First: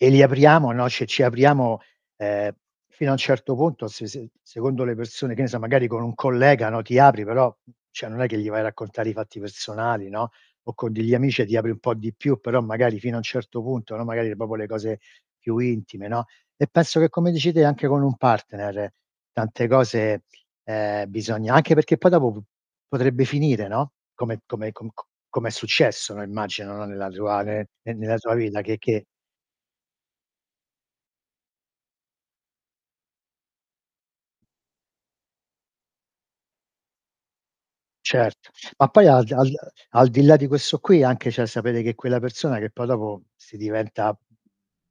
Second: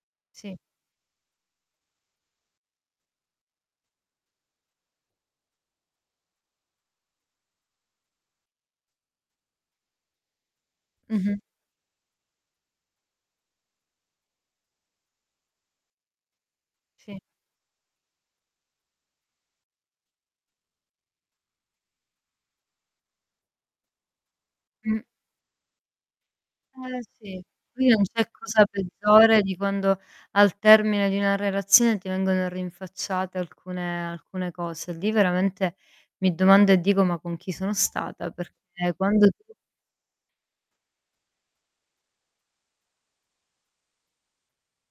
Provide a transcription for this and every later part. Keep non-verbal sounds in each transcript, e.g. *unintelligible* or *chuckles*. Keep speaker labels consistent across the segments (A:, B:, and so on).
A: E li
B: Sì.
A: apriamo, no cioè ci apriamo, uhm, fino a un certo punto se se secondo le persone che ne so magari con un collega, no, ti apri però cioè non è che gli vai a raccontare i fatti personali, no, o con degli
B: Mh-mh.
A: amici e ti apri un po' di più però magari fino a un certo punto, no, magari proprio le cose più intime, no, e penso che
B: Sì.
A: come dici te anche con un partner tante cose, ehm, bisogna anche perché poi dopo p potrebbe finire, no, come come co co
B: Mh.
A: come è successo, no, immagino, no,
B: Eh,
A: nella tua
B: sì
A: ne
B: qui
A: ne
B: non
A: nella
B: c'è
A: tua villa
B: cosa
A: che che
B: peggiore di quando al termine di una relazione ti vengono rinfacciate alcune alcune cose. Lì veramente mi domando e dico: "Ma con chi sono stata?"
A: Cert ma
B: Perché
A: poi al
B: quando
A: d al
B: tu
A: d al di là di questo qui anche cioè sapere che quella persona che poi dopo si diventa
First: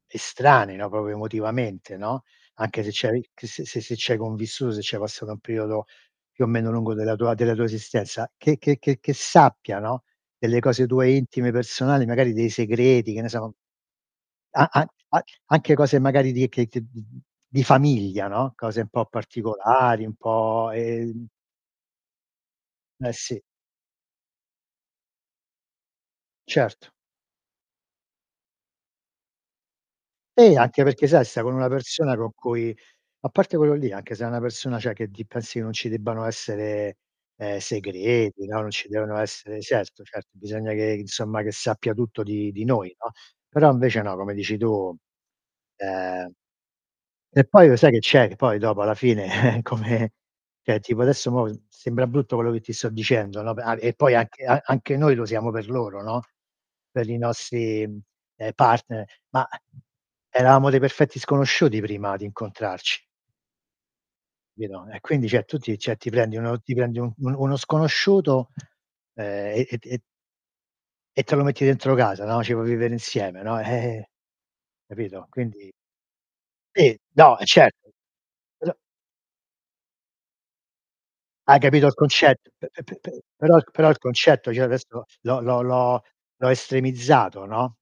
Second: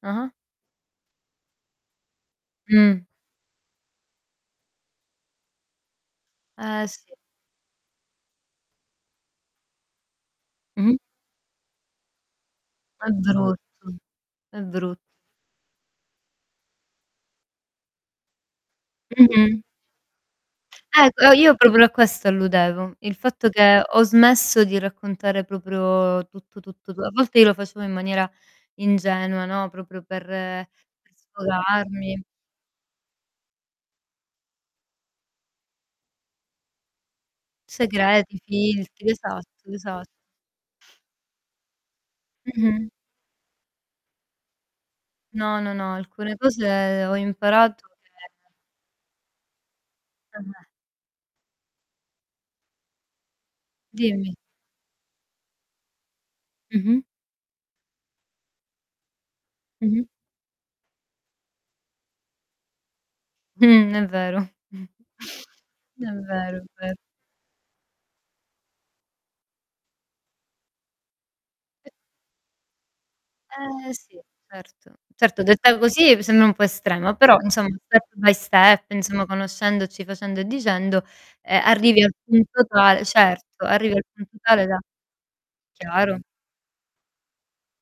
B: Ah-ah.
A: estranei, no, proprio emotivamente, no, anche se
B: Mh.
A: c'hai che se se se c'hai convissuto, se c'hai passato un periodo più o meno
B: Eh,
A: lungo della
B: sì.
A: tua della tua esistenza, che che che sappia, no, delle cose
B: Mh-mh.
A: tue intime personali, magari dei
B: È
A: segreti, che ne so
B: brutto è
A: a a
B: bru
A: an anche cose magari di che che mhmm, di famiglia no, cose un po'
B: Mh-mh.
A: particolari, un po',
B: Eh,
A: ehm
B: uhm, io proprio a questo alludevo.
A: Eh,
B: Il
A: sì.
B: fatto che ho smesso di raccontare proprio tutto
A: Cert
B: tutto tu a volte io lo facevo in maniera ingenua, no, proprio per
A: Eh,
B: per
A: anche perché sai sta con una persona
B: sfogarmi.
A: con cui a parte quello lì anche se è una persona cioè che di pensi che non ci debbano essere, ehm,
B: Segreti,
A: segreti, no, non ci
B: filtri,
A: devono
B: esatto
A: essere
B: esa
A: certo, certo bisogna che insomma che sappia tutto di di
B: Mh-mh.
A: noi, no, però invece no, come dici tu,
B: No, no, no,
A: ehm
B: alcune cose ho
A: Che poi lo
B: imparato
A: sai che,
B: che
A: c'è, che poi dopo alla fine *chuckles* come
B: Per me
A: cioè tipo adesso mo' sembra brutto quello che ti sto dicendo, no, a e poi
B: Dimmi.
A: anche an anche noi lo siamo per loro, no,
B: Mh-mh.
A: per i nostri, ehm, partner, ma
B: Mh-mh.
A: eravamo dei perfetti sconosciuti prima di incontrarci.
B: Mh, è vero,
A: Capito, e quindi cioè
B: *chuckles*
A: tu ti cioè ti
B: è
A: prendi
B: vero,
A: uno ti
B: è ve
A: prendi un uno sconosciuto, ehm, e e t e e te lo metti
B: *unintelligible*
A: dentro casa, no, ci vuoi vivere insieme, no, eh,
B: Eh
A: eh,
B: sì, certo,
A: capito,
B: certo
A: quindi
B: detta così mi sembra un po'
A: Sì.
B: estrema,
A: No.
B: però
A: E
B: insomma
A: certo.
B: step by
A: Però
B: step, insomma conoscendoci, facendo e dicendo,
A: Hai
B: ehm,
A: capito il
B: arrivi al
A: concett p
B: punto
A: p
B: tale
A: p però
B: Certo,
A: però
B: arrivi
A: il
B: al punto
A: concetto cioè io
B: tale da
A: adesso l'ho l'ho l'ho
B: Chiaro.
A: l'ho estremizzato, no?